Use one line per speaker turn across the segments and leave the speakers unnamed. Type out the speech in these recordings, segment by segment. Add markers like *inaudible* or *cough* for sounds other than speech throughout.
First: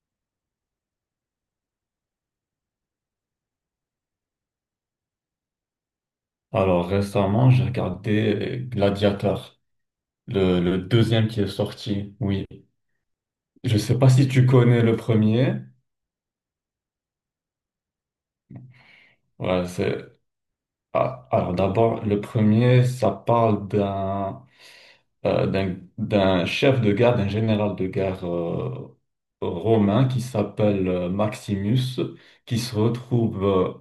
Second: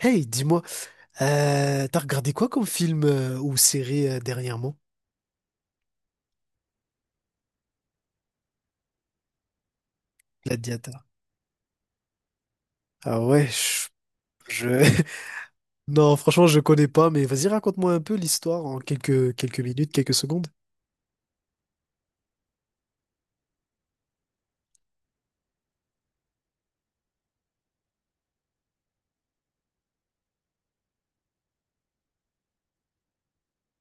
Hey, dis-moi, t'as regardé quoi comme film ou série dernièrement?
Alors récemment, j'ai regardé Gladiator, le
Gladiator.
deuxième qui est sorti. Oui,
Ah ouais,
je sais pas si tu
je-
connais le premier.
*laughs* Non, franchement, je connais pas, mais vas-y, raconte-moi un peu l'histoire en quelques
Ouais,
minutes,
c'est
quelques secondes.
ah, alors d'abord le premier, ça parle d'un chef de guerre, d'un général de guerre romain qui s'appelle Maximus, qui se retrouve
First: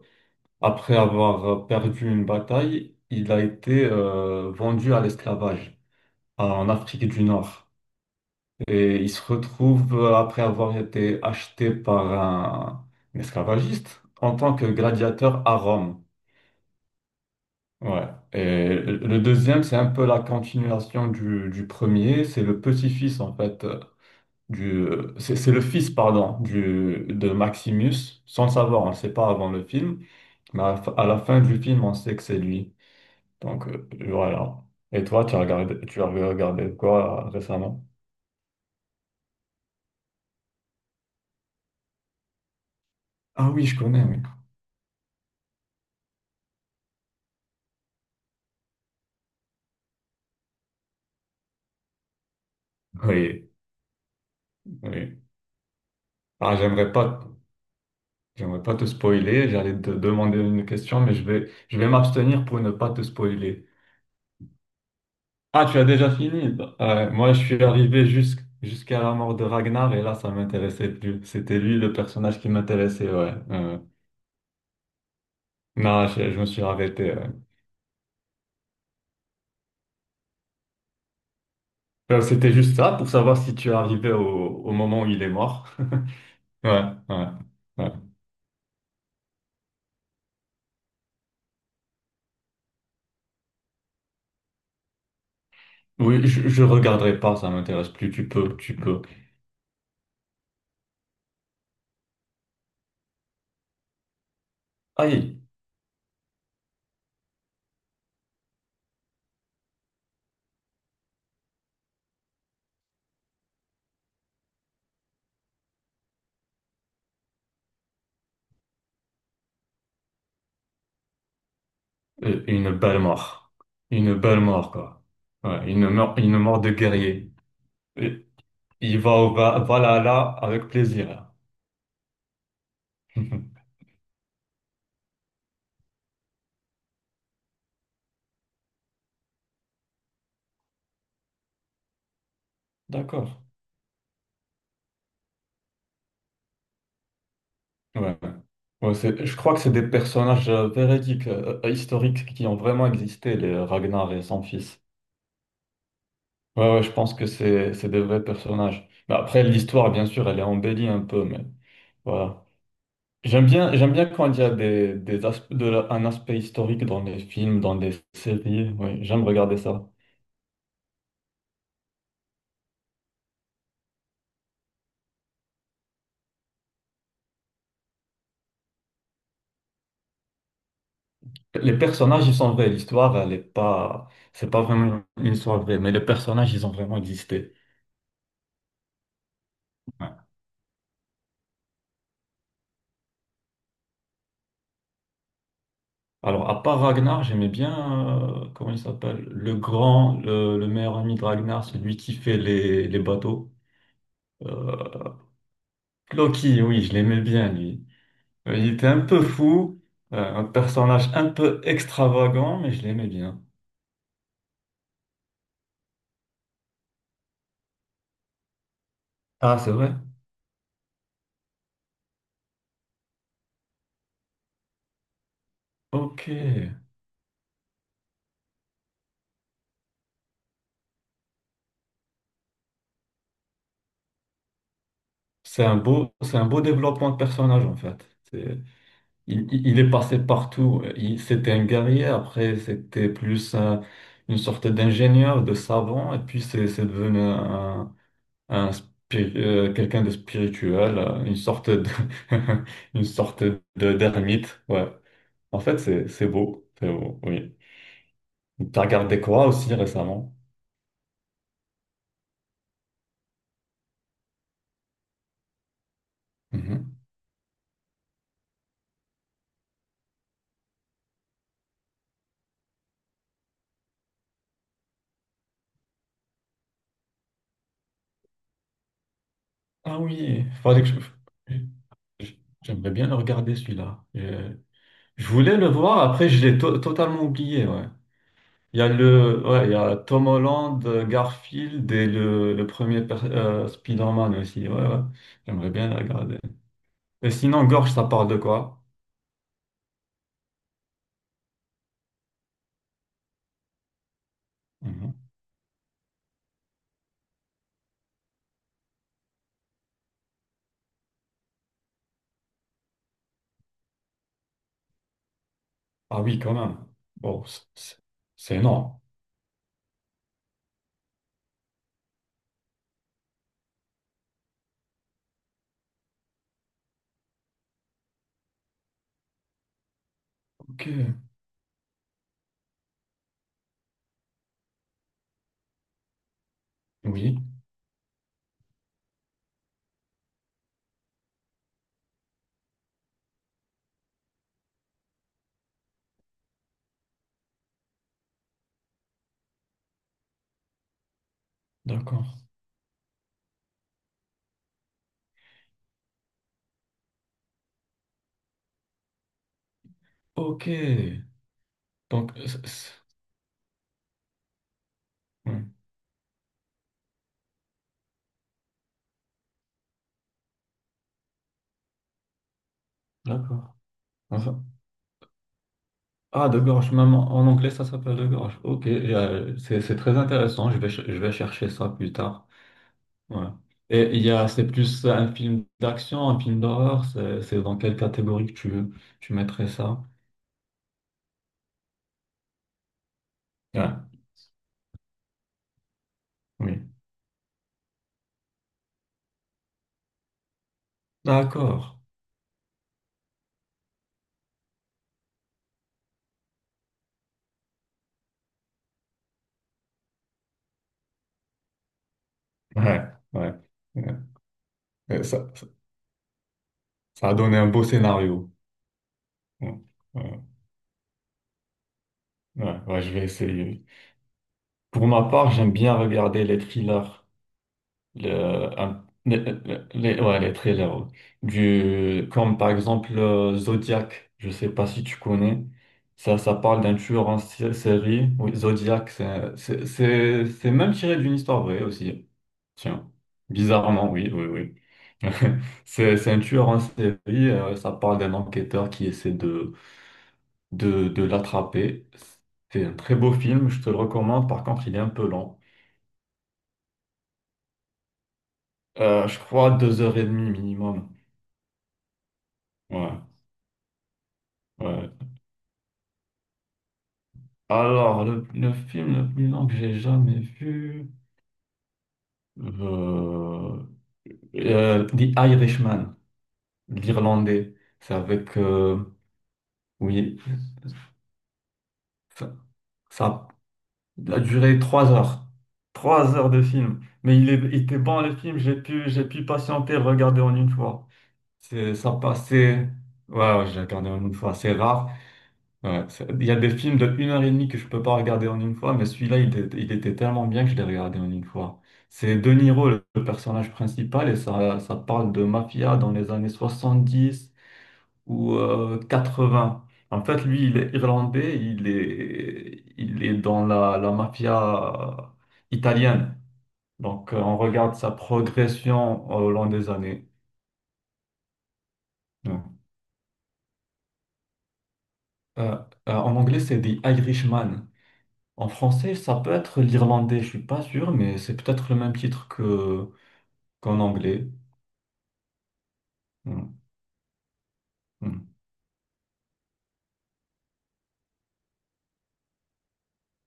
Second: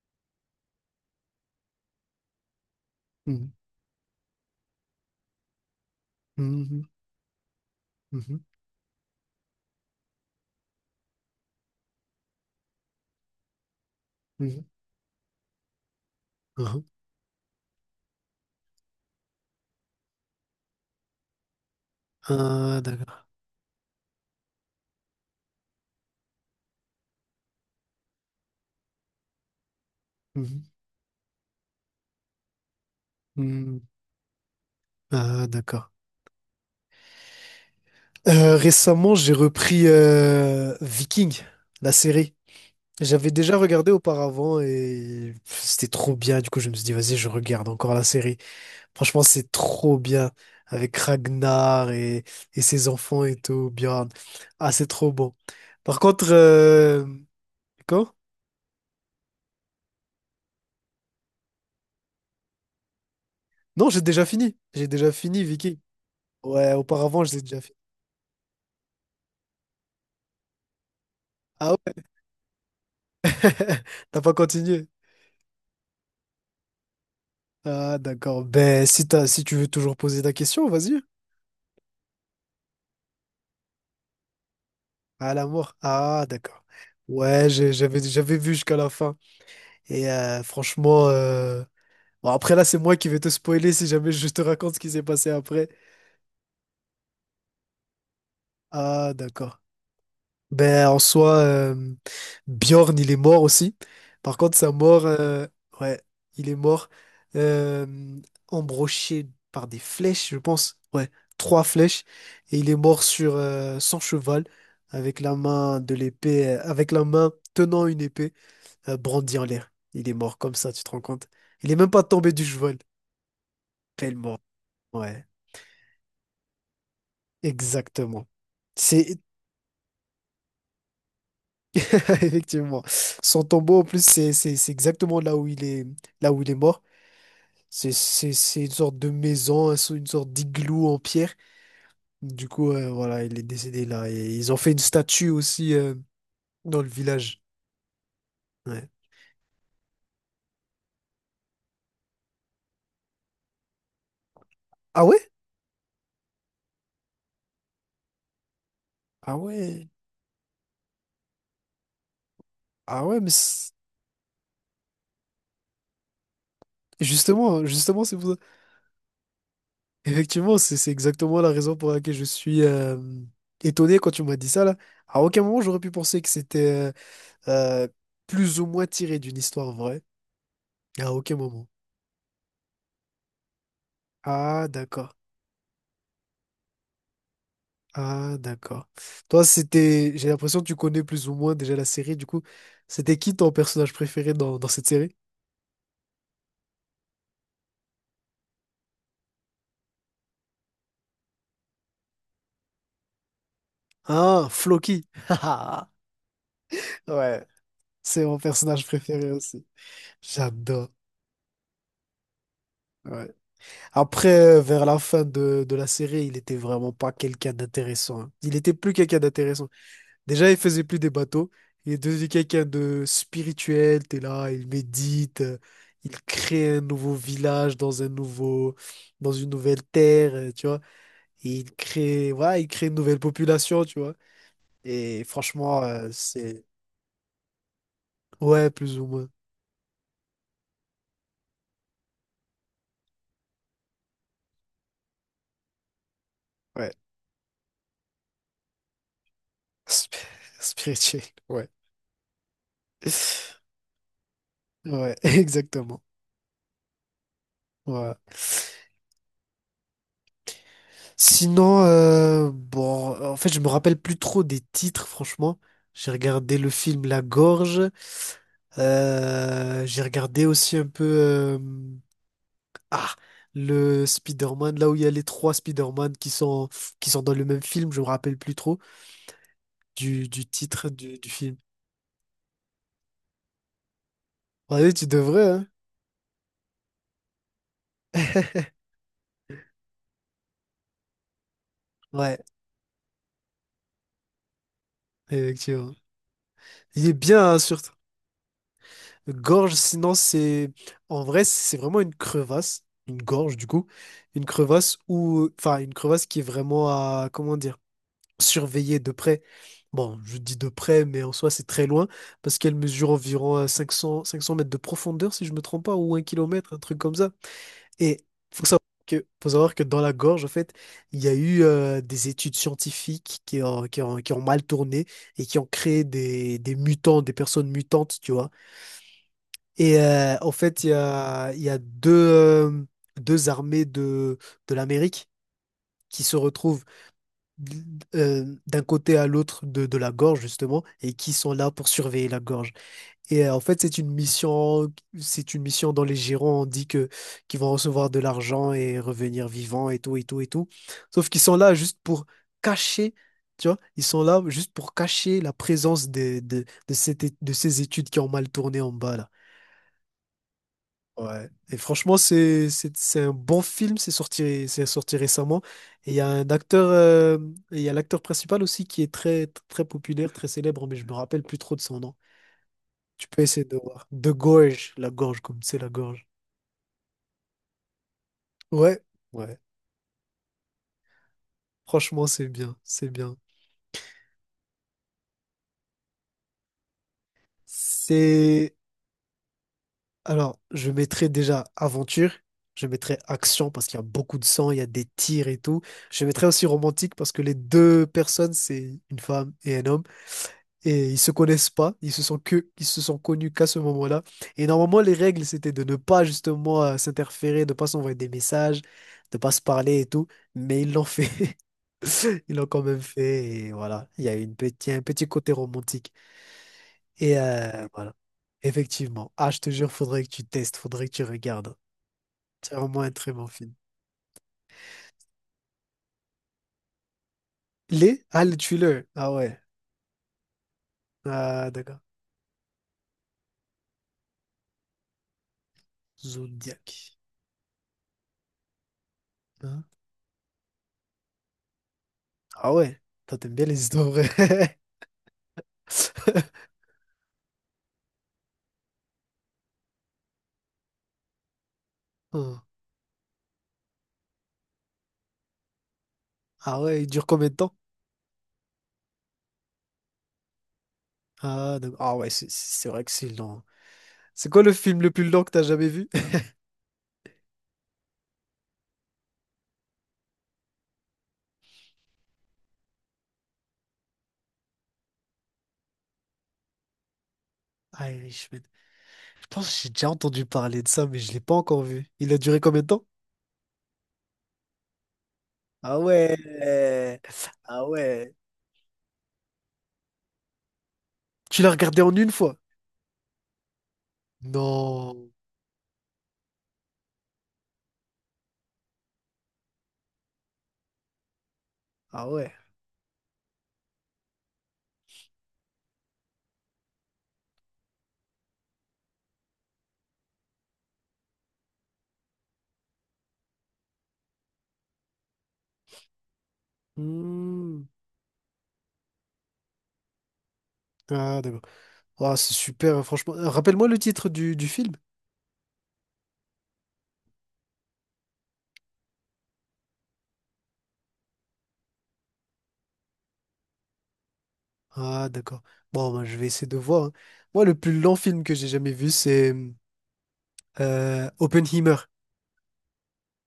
après avoir perdu une bataille, il a
Mhm,
été vendu à l'esclavage en
mhm,
Afrique du Nord.
mhm,
Et il se retrouve, après avoir été acheté par un esclavagiste, en tant
mhm,
que gladiateur à Rome.
mhm.
Ouais. Et le deuxième, c'est un peu la continuation du premier. C'est le
Ah,
petit-fils,
d'accord.
en fait, du, c'est le fils, pardon, de Maximus, sans le savoir, on ne le sait pas avant le film, mais
Mhm,
à la fin du film, on sait que c'est lui. Donc,
mhm.
voilà. Et toi, tu as
Ah,
regardé,
d'accord.
tu as regardé quoi récemment?
Récemment, j'ai repris Viking, la série. J'avais
Ah
déjà
oui, je
regardé
connais, oui.
auparavant et pff, c'était trop bien. Du coup, je me suis dit, vas-y, je regarde encore la série. Franchement, c'est trop bien avec Ragnar et, ses enfants et
Oui,
tout, Bjorn. Ah, c'est trop
oui.
bon. Par contre,
Ah, j'aimerais pas,
quoi?
j'aimerais pas te spoiler. J'allais te demander une question, mais je vais m'abstenir pour ne pas te spoiler.
Non, j'ai déjà fini. J'ai déjà fini,
Ah, tu
Vicky.
as déjà fini.
Ouais, auparavant,
Moi, je
j'ai déjà
suis
fini.
arrivé jusqu'à la mort de Ragnar et là, ça m'intéressait plus. C'était
Ah
lui le
ouais?
personnage qui m'intéressait, ouais.
*laughs* T'as pas continué?
Non, je me suis arrêté. Ouais.
Ah, d'accord. Ben, si tu veux toujours poser ta question, vas-y.
C'était juste ça pour savoir si tu es arrivé au moment où il est
À
mort.
l'amour.
*laughs*
Ah, d'accord.
Ouais, ouais,
Ouais,
ouais.
j'avais vu jusqu'à la fin. Et franchement, bon, après là, c'est moi qui vais te spoiler si jamais je te raconte ce qui s'est passé après.
Oui, je regarderai pas, ça m'intéresse plus. Tu peux, tu peux.
Ah, d'accord. Ben, en soi, Bjorn, il est mort aussi. Par contre, sa mort,
Aïe.
ouais, il est mort. euh, Embroché par des flèches, je pense. Ouais, trois flèches. Et il est mort sur son cheval, avec la main de l'épée, avec la main tenant une épée, brandie en l'air. Il est mort comme ça, tu te rends compte? Il est même pas tombé du
Une
cheval.
belle mort. Une
Tellement.
belle mort, quoi.
Ouais,
Ouais, une mort de guerrier. Et
exactement.
il va
C'est
au Valhalla avec plaisir.
*laughs* Effectivement. Son
*laughs*
tombeau, en plus, c'est exactement là où il est, là où il est mort. C'est une sorte de maison, une sorte d'igloo en pierre. Du coup, voilà,
D'accord.
il est décédé là. Et ils ont fait une statue aussi dans le village.
Ouais.
Ouais.
Ouais, je crois que c'est des personnages véridiques, historiques, qui ont vraiment existé, les Ragnar et son fils.
Ah ouais?
Ouais, ouais, je pense que c'est des vrais personnages. Mais
Ah
après,
ouais.
l'histoire, bien sûr, elle est embellie un peu, mais voilà.
Ah ouais,
J'aime bien, j'aime bien quand il y a des aspe- de la- un aspect historique dans les films, dans les
justement, c'est pour ça.
séries. Ouais, j'aime regarder ça.
Effectivement, c'est exactement la raison pour laquelle je suis étonné quand tu m'as dit ça là. À aucun moment, j'aurais pu penser que c'était euh, euh, plus ou moins tiré d'une histoire vraie. À aucun moment.
Les personnages, ils sont vrais. L'histoire, elle est pas, c'est pas
Ah,
vraiment
d'accord.
une histoire vraie, mais les personnages, ils ont vraiment existé.
Ah, d'accord. Toi, c'était.
Ouais.
J'ai l'impression que tu connais plus ou moins déjà la série. Du coup, c'était qui ton personnage préféré dans cette série?
Alors, à part Ragnar, j'aimais bien, comment il s'appelle? Le grand, le meilleur ami de Ragnar, celui qui fait les bateaux.
Ah, Floki.
Euh,
*laughs*
Loki, oui, je l'aimais
Ouais,
bien, lui.
c'est mon
Il
personnage
était un peu
préféré aussi.
fou, un
J'adore.
personnage un peu extravagant, mais je l'aimais
Ouais.
bien.
Après, vers la fin de la série, il était vraiment pas quelqu'un d'intéressant, hein. Il était plus quelqu'un
Ah,
d'intéressant.
c'est vrai?
Déjà, il faisait plus des bateaux. Il est devenu quelqu'un de spirituel. T'es là, il médite, il
Ok.
crée un nouveau village dans une nouvelle terre, tu vois. Et il crée, voilà, il crée une nouvelle population, tu vois. Et
C'est un
franchement,
beau, c'est un beau développement de personnage, en fait.
ouais, plus ou moins,
Il est passé partout. C'était un guerrier, après c'était plus une sorte d'ingénieur, de savant, et puis c'est
ouais,
devenu quelqu'un de
Sp- *laughs*
spirituel,
spirituel, ouais,
*laughs* une sorte
*laughs*
de d'ermite. Ouais.
ouais, *laughs*
En fait,
exactement,
c'est beau, c'est beau, oui.
voilà.
T'as regardé quoi aussi récemment?
Sinon, bon, en fait, je me rappelle plus trop des titres, franchement. J'ai regardé le
Mhm.
film La Gorge. J'ai regardé aussi un peu ah le Spider-Man, là où il y a les trois Spider-Man qui sont dans le même film, je me rappelle plus trop
Ah
du
oui, fallait
titre
que je...
du film.
J'aimerais bien le regarder celui-là. Je,
Ouais, tu
je
devrais,
voulais le
hein?
voir, après je l'ai totalement oublié. Ouais.
*laughs*
Il y a le, ouais, il y a Tom Holland, Garfield et
Ouais,
le Spider-Man aussi. Ouais, ouais. J'aimerais bien
effectivement.
la regarder.
Il est
Et
bien, hein,
sinon, Gorge,
surtout.
ça parle de quoi?
Gorge, sinon, c'est. En vrai, c'est vraiment une crevasse. Une gorge, du coup. Une crevasse
Mhm.
ou. Enfin, une crevasse qui est vraiment à. Comment dire? Surveiller de près. Bon, je dis de près, mais en soi, c'est très loin. Parce qu'elle mesure environ 500 mètres de profondeur, si je me trompe pas, ou
Ah
un
oui, quand
kilomètre,
même.
un truc comme ça.
Bon,
Et
c'est
faut savoir
énorme.
faut savoir que dans la gorge, en fait, il y a eu des études scientifiques qui ont mal tourné et qui ont créé des mutants, des personnes mutantes, tu vois. Et en fait,
Ok.
il y a deux armées de l'Amérique qui se retrouvent
Oui,
d'un côté à l'autre de la gorge, justement, et qui sont là pour surveiller la gorge. Et en fait, c'est une mission dans les Girons, on dit que qu'ils vont recevoir de l'argent et revenir vivants et tout, et tout, et tout. Sauf qu'ils sont là juste
d'accord.
pour cacher. Tu vois, ils sont là juste pour cacher la présence de ces études qui ont mal tourné en bas là.
Ok.
Ouais. Et franchement,
Donc,
c'est c'est- c'est un bon film, c'est sorti
oui,
récemment. Et il y a un acteur, euh, et il y a l'acteur principal aussi qui est très, très populaire, très célèbre, mais je me rappelle plus trop de son nom. Tu peux essayer
d'accord.
de voir. De
Enfin-
Gorge, la gorge, comme c'est la gorge.
ah, de gorge, même en anglais, ça s'appelle de gorge. Ok,
Ouais, ouais.
c'est très intéressant. Je vais chercher ça plus
Franchement,
tard.
c'est bien, c'est bien.
Ouais. Et il y a, c'est plus un film d'action, un film d'horreur, c'est dans quelle catégorie que tu,
C'est...
tu mettrais ça?
Alors, je mettrai déjà aventure, je mettrai action parce
Ouais,
qu'il y a beaucoup de sang, il y a des tirs et tout. Je mettrai aussi
oui.
romantique parce que les deux personnes, c'est une femme et un homme. Et ils se connaissent pas,
D'accord.
ils se sont connus qu'à ce moment-là. Et normalement, les règles, c'était de ne pas justement s'interférer, de pas s'envoyer des messages, de pas se parler et tout. Mais ils l'ont fait, *laughs* ils l'ont quand même
Ouais,
fait.
ouais.
Et voilà,
Ouais.
il y a un
Et
petit
Ça,
côté
ça-
romantique.
ça a
Et
donné un beau
voilà,
scénario.
effectivement. Ah, je te
Ouais,
jure, faudrait que
ouais,
tu testes, faudrait que tu regardes. C'est
ouais,
vraiment
ouais, je
un
vais
très bon film.
essayer. Pour ma part, j'aime bien regarder les thrillers.
Les? Ah, le
Le-
thriller.
un-
Ah
les,
ouais.
ouais, les trailers. Ouais.
Ah, d'accord.
Comme par exemple Zodiac, je sais pas si tu connais. Ça parle
Zodiac.
d'un tueur en série. Oui, Zodiac,
Hein.
c'est même tiré d'une histoire vraie aussi.
Ah ouais.
Tiens,
Toi, t'aimes bien les histoires
bizarrement, oui, oui, oui.
vraies.
*laughs* C'est un
*laughs*
tueur en série. Ça parle d'un enquêteur qui essaie de l'attraper.
Hmm.
C'est un très beau film, je te le recommande. Par contre, il est un peu lent.
Ah ouais, il dure combien de temps?
Je crois deux heures et demie minimum.
Ah ouais, c'est vrai que
Ouais.
c'est long. C'est quoi le film
Ouais.
le plus long que t'as jamais vu? *laughs*
Alors, le film le plus long que j'ai jamais vu, euh, The Irishman, l'Irlandais. C'est avec,
Irishman. Je pense que j'ai déjà
oui,
entendu parler de ça, mais je l'ai pas encore vu. Il a
ça,
duré combien de temps?
ça a duré 3 heures.
Ah
Trois
ouais.
heures de film. Mais il, est, il
Ah
était bon
ouais.
le film, j'ai pu patienter, le regarder en une fois.
Tu l'as regardé
Ça
en une fois?
passait, ouais, ouais, j'ai regardé en une fois, c'est rare.
Non.
Ouais, il y a des films de une heure et demie que je peux pas regarder en une fois, mais celui-là, il était tellement bien que je l'ai regardé en une fois.
Ah
C'est De
ouais.
Niro, le personnage principal, et ça parle de mafia dans les années 70 ou 80. En fait, lui, il est irlandais, il est dans la mafia italienne. Donc, on
Hmm.
regarde sa progression au long des années.
Ah, d'accord. Ah, c'est
Ouais.
super, hein, franchement. Rappelle-moi le titre du film.
Euh, En anglais, c'est The Irishman. En français, ça peut être l'irlandais, je suis pas sûr, mais c'est peut-être le même titre que qu'en anglais.
Ah, d'accord. Bon, bah, je vais essayer de
Hmm,
voir, hein. Moi, le plus long
hmm.
film que j'ai jamais vu, c'est Oppenheimer.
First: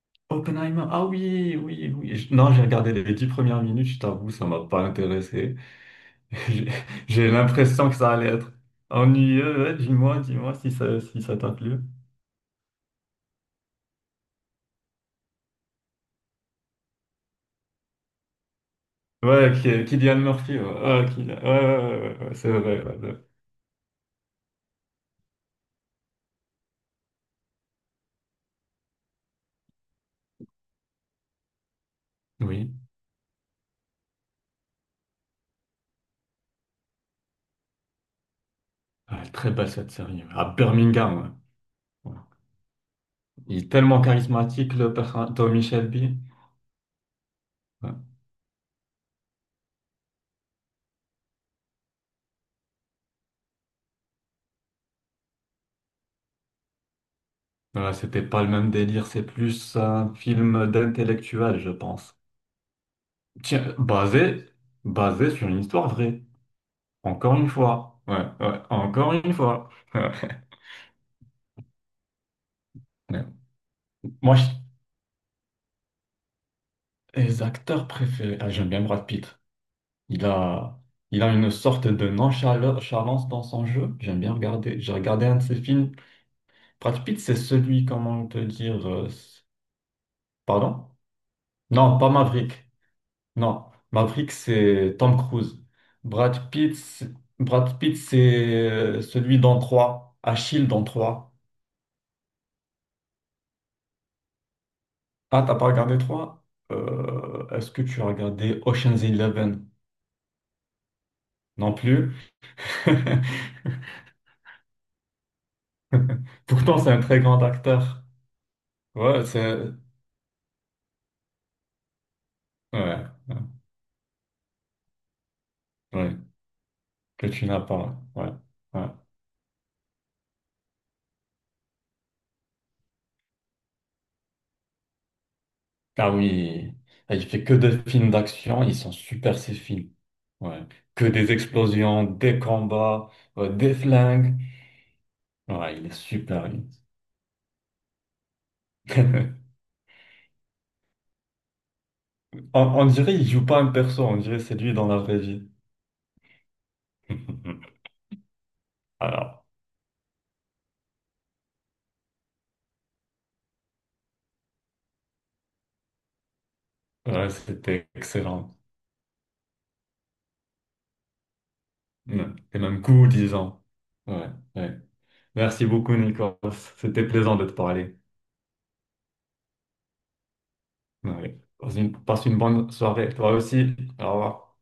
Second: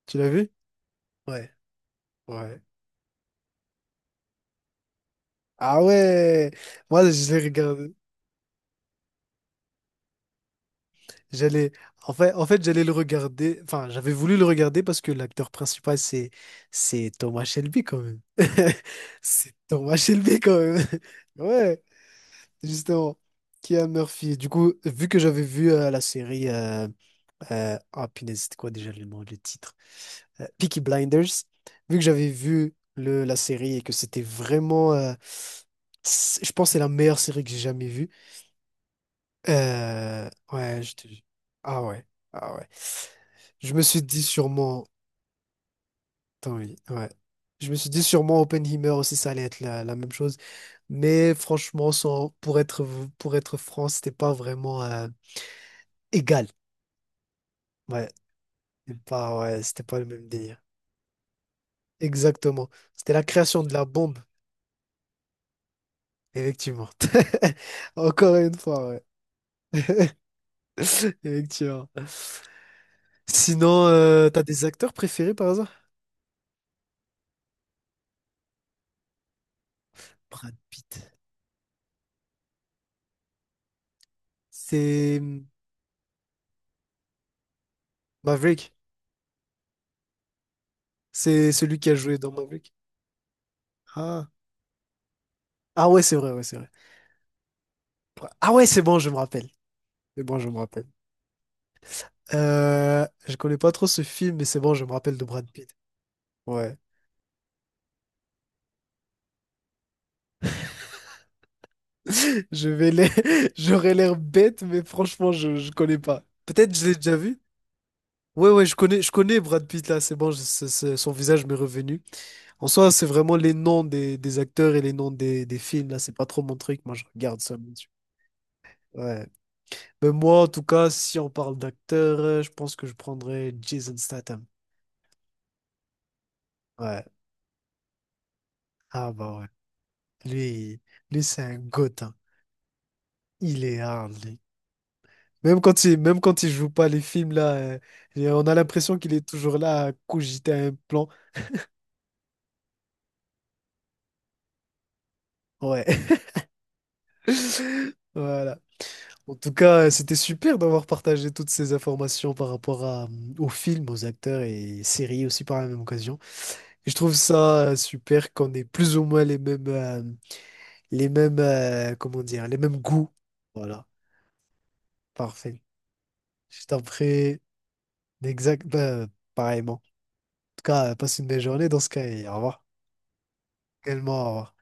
Tu l'as vu?
Oppenheimer, ah
Ouais.
oui, oui, oui. Non,
Ouais.
j'ai regardé les 10 premières minutes, je t'avoue, ça m'a pas intéressé.
Ah
*laughs*
ouais!
J'ai
Moi,
j'ai
je l'ai
l'impression
regardé.
que ça allait être ennuyeux. Ouais, dis-moi, dis-moi si ça t'a
J'allais,
plu.
en fait, j'allais le regarder. Enfin, j'avais voulu le regarder parce que l'acteur principal, c'est Thomas Shelby quand même. *laughs*
Ouais,
C'est Thomas
Cillian
Shelby quand
Murphy, ouais,
même.
ouais,
*laughs*
Ouais,
Ouais,
ouais, ouais, ouais, ouais, c'est vrai. Ouais, ouais.
justement. Kia Murphy. Du coup, vu que j'avais vu la série, ah punaise, c'était quoi déjà le nom, le titre? Peaky Blinders. Vu que j'avais
Oui,
vu la série et que c'était vraiment, je pense, que c'est la meilleure série que j'ai jamais vue.
ouais, très belle cette série. Ouais. À
Ouais,
Birmingham,
Ah ouais,
ouais. Ouais.
ah ouais.
Il est
Je me
tellement
suis dit
charismatique,
sûrement...
le personnage, Tommy Shelby.
Tant oui, ouais. Je me suis
Ouais.
dit sûrement Oppenheimer aussi, ça allait être la même chose. Mais franchement, sans... pour être franc, c'était pas vraiment égal.
Ouais,
Ouais,
c'était pas le même délire, c'est
ouais,
plus
c'était pas le
un
même délire.
film d'intellectuel, je pense.
Exactement. C'était la création de
Tiens,
la bombe,
basé sur une histoire vraie.
effectivement.
Encore une
*laughs*
fois. Ouais,
Encore une
ouais,
fois,
encore une fois. *laughs*
ouais. *laughs*
Ouais.
Effectivement.
Ouais.
Sinon,
Moi,
t'as des acteurs préférés par hasard?
les acteurs préférés, ah, j'aime bien Brad Pitt. Il
Brad
a,
Pitt.
il a une sorte de nonchalance dans son jeu. J'aime bien regarder. J'ai
C'est
regardé un de
hmm,
ses films. Brad Pitt, c'est celui, comment te
Maverick,
dire, pardon?
c'est celui qui a
Non, pas
joué dans
Maverick.
Maverick.
Non,
Ah,
Maverick, c'est Tom Cruise.
ah ouais, c'est vrai, ouais,
Brad
c'est vrai.
Pitt, c'est- Brad Pitt, c'est
Ah ouais, c'est bon, je me
celui
rappelle.
dans 3.
C'est bon, je me
Achille dans
rappelle.
3.
Je connais pas trop ce film, mais c'est bon, je me rappelle de
Ah,
Brad
t'as pas
Pitt.
regardé 3?
Ouais.
Est-ce que tu as regardé Ocean's Eleven? Non plus.
*laughs* Je vais l'air... *laughs*
*laughs*
J'aurais l'air bête, mais franchement, je connais pas. Peut-être
Pourtant,
je
c'est
l'ai
un
déjà
très
vu.
grand acteur.
Ouais, ouais, je
Ouais,
connais Brad
c'est...
Pitt là, c'est bon, son visage m'est revenu. En
Ouais,
soi, c'est
ouais,
vraiment les noms des acteurs et les noms des films là, c'est
ouais,
pas trop mon truc, moi je
que
regarde
tu
ça,
n'as
mon Dieu.
pas. Ouais, ouais.
Ouais. Mais moi, en tout cas, si on parle d'acteur, je pense que je prendrais Jason Statham.
Ah oui,
Ouais.
il fait que des films d'action, ils sont
Ah bah
super
ouais.
ces films. Ouais.
Lui,
Que
lui
des
c'est un goth,
explosions,
hein.
des combats,
Il
des
est hard,
flingues.
lui.
Ouais, il est
Même quand
super
il
lui.
joue pas les films, là, et on a l'impression qu'il est
*laughs*
toujours là à cogiter un plan.
On dirait il joue pas un perso, on dirait c'est lui dans la vraie vie.
Ouais. *laughs* Voilà. En
Alors,
tout cas, c'était super d'avoir partagé toutes ces informations par rapport à, aux films, aux acteurs et séries aussi par la même occasion. Et je trouve
ouais,
ça
c'était
super qu'on
excellent.
ait plus ou moins les mêmes,
Ouais,
comment dire, les
c'est
mêmes
même cool,
goûts.
disons.
Voilà,
Ouais, ouais.
parfait.
Merci beaucoup, Nicolas.
Je t'en
C'était plaisant
prie,
de te parler.
exact, ben, pareillement. En tout cas, passe une
Ouais.
belle journée
Passe
dans ce
une
cas
passe
et au
une
revoir.
bonne soirée, toi aussi. Au
Également, au revoir.
revoir.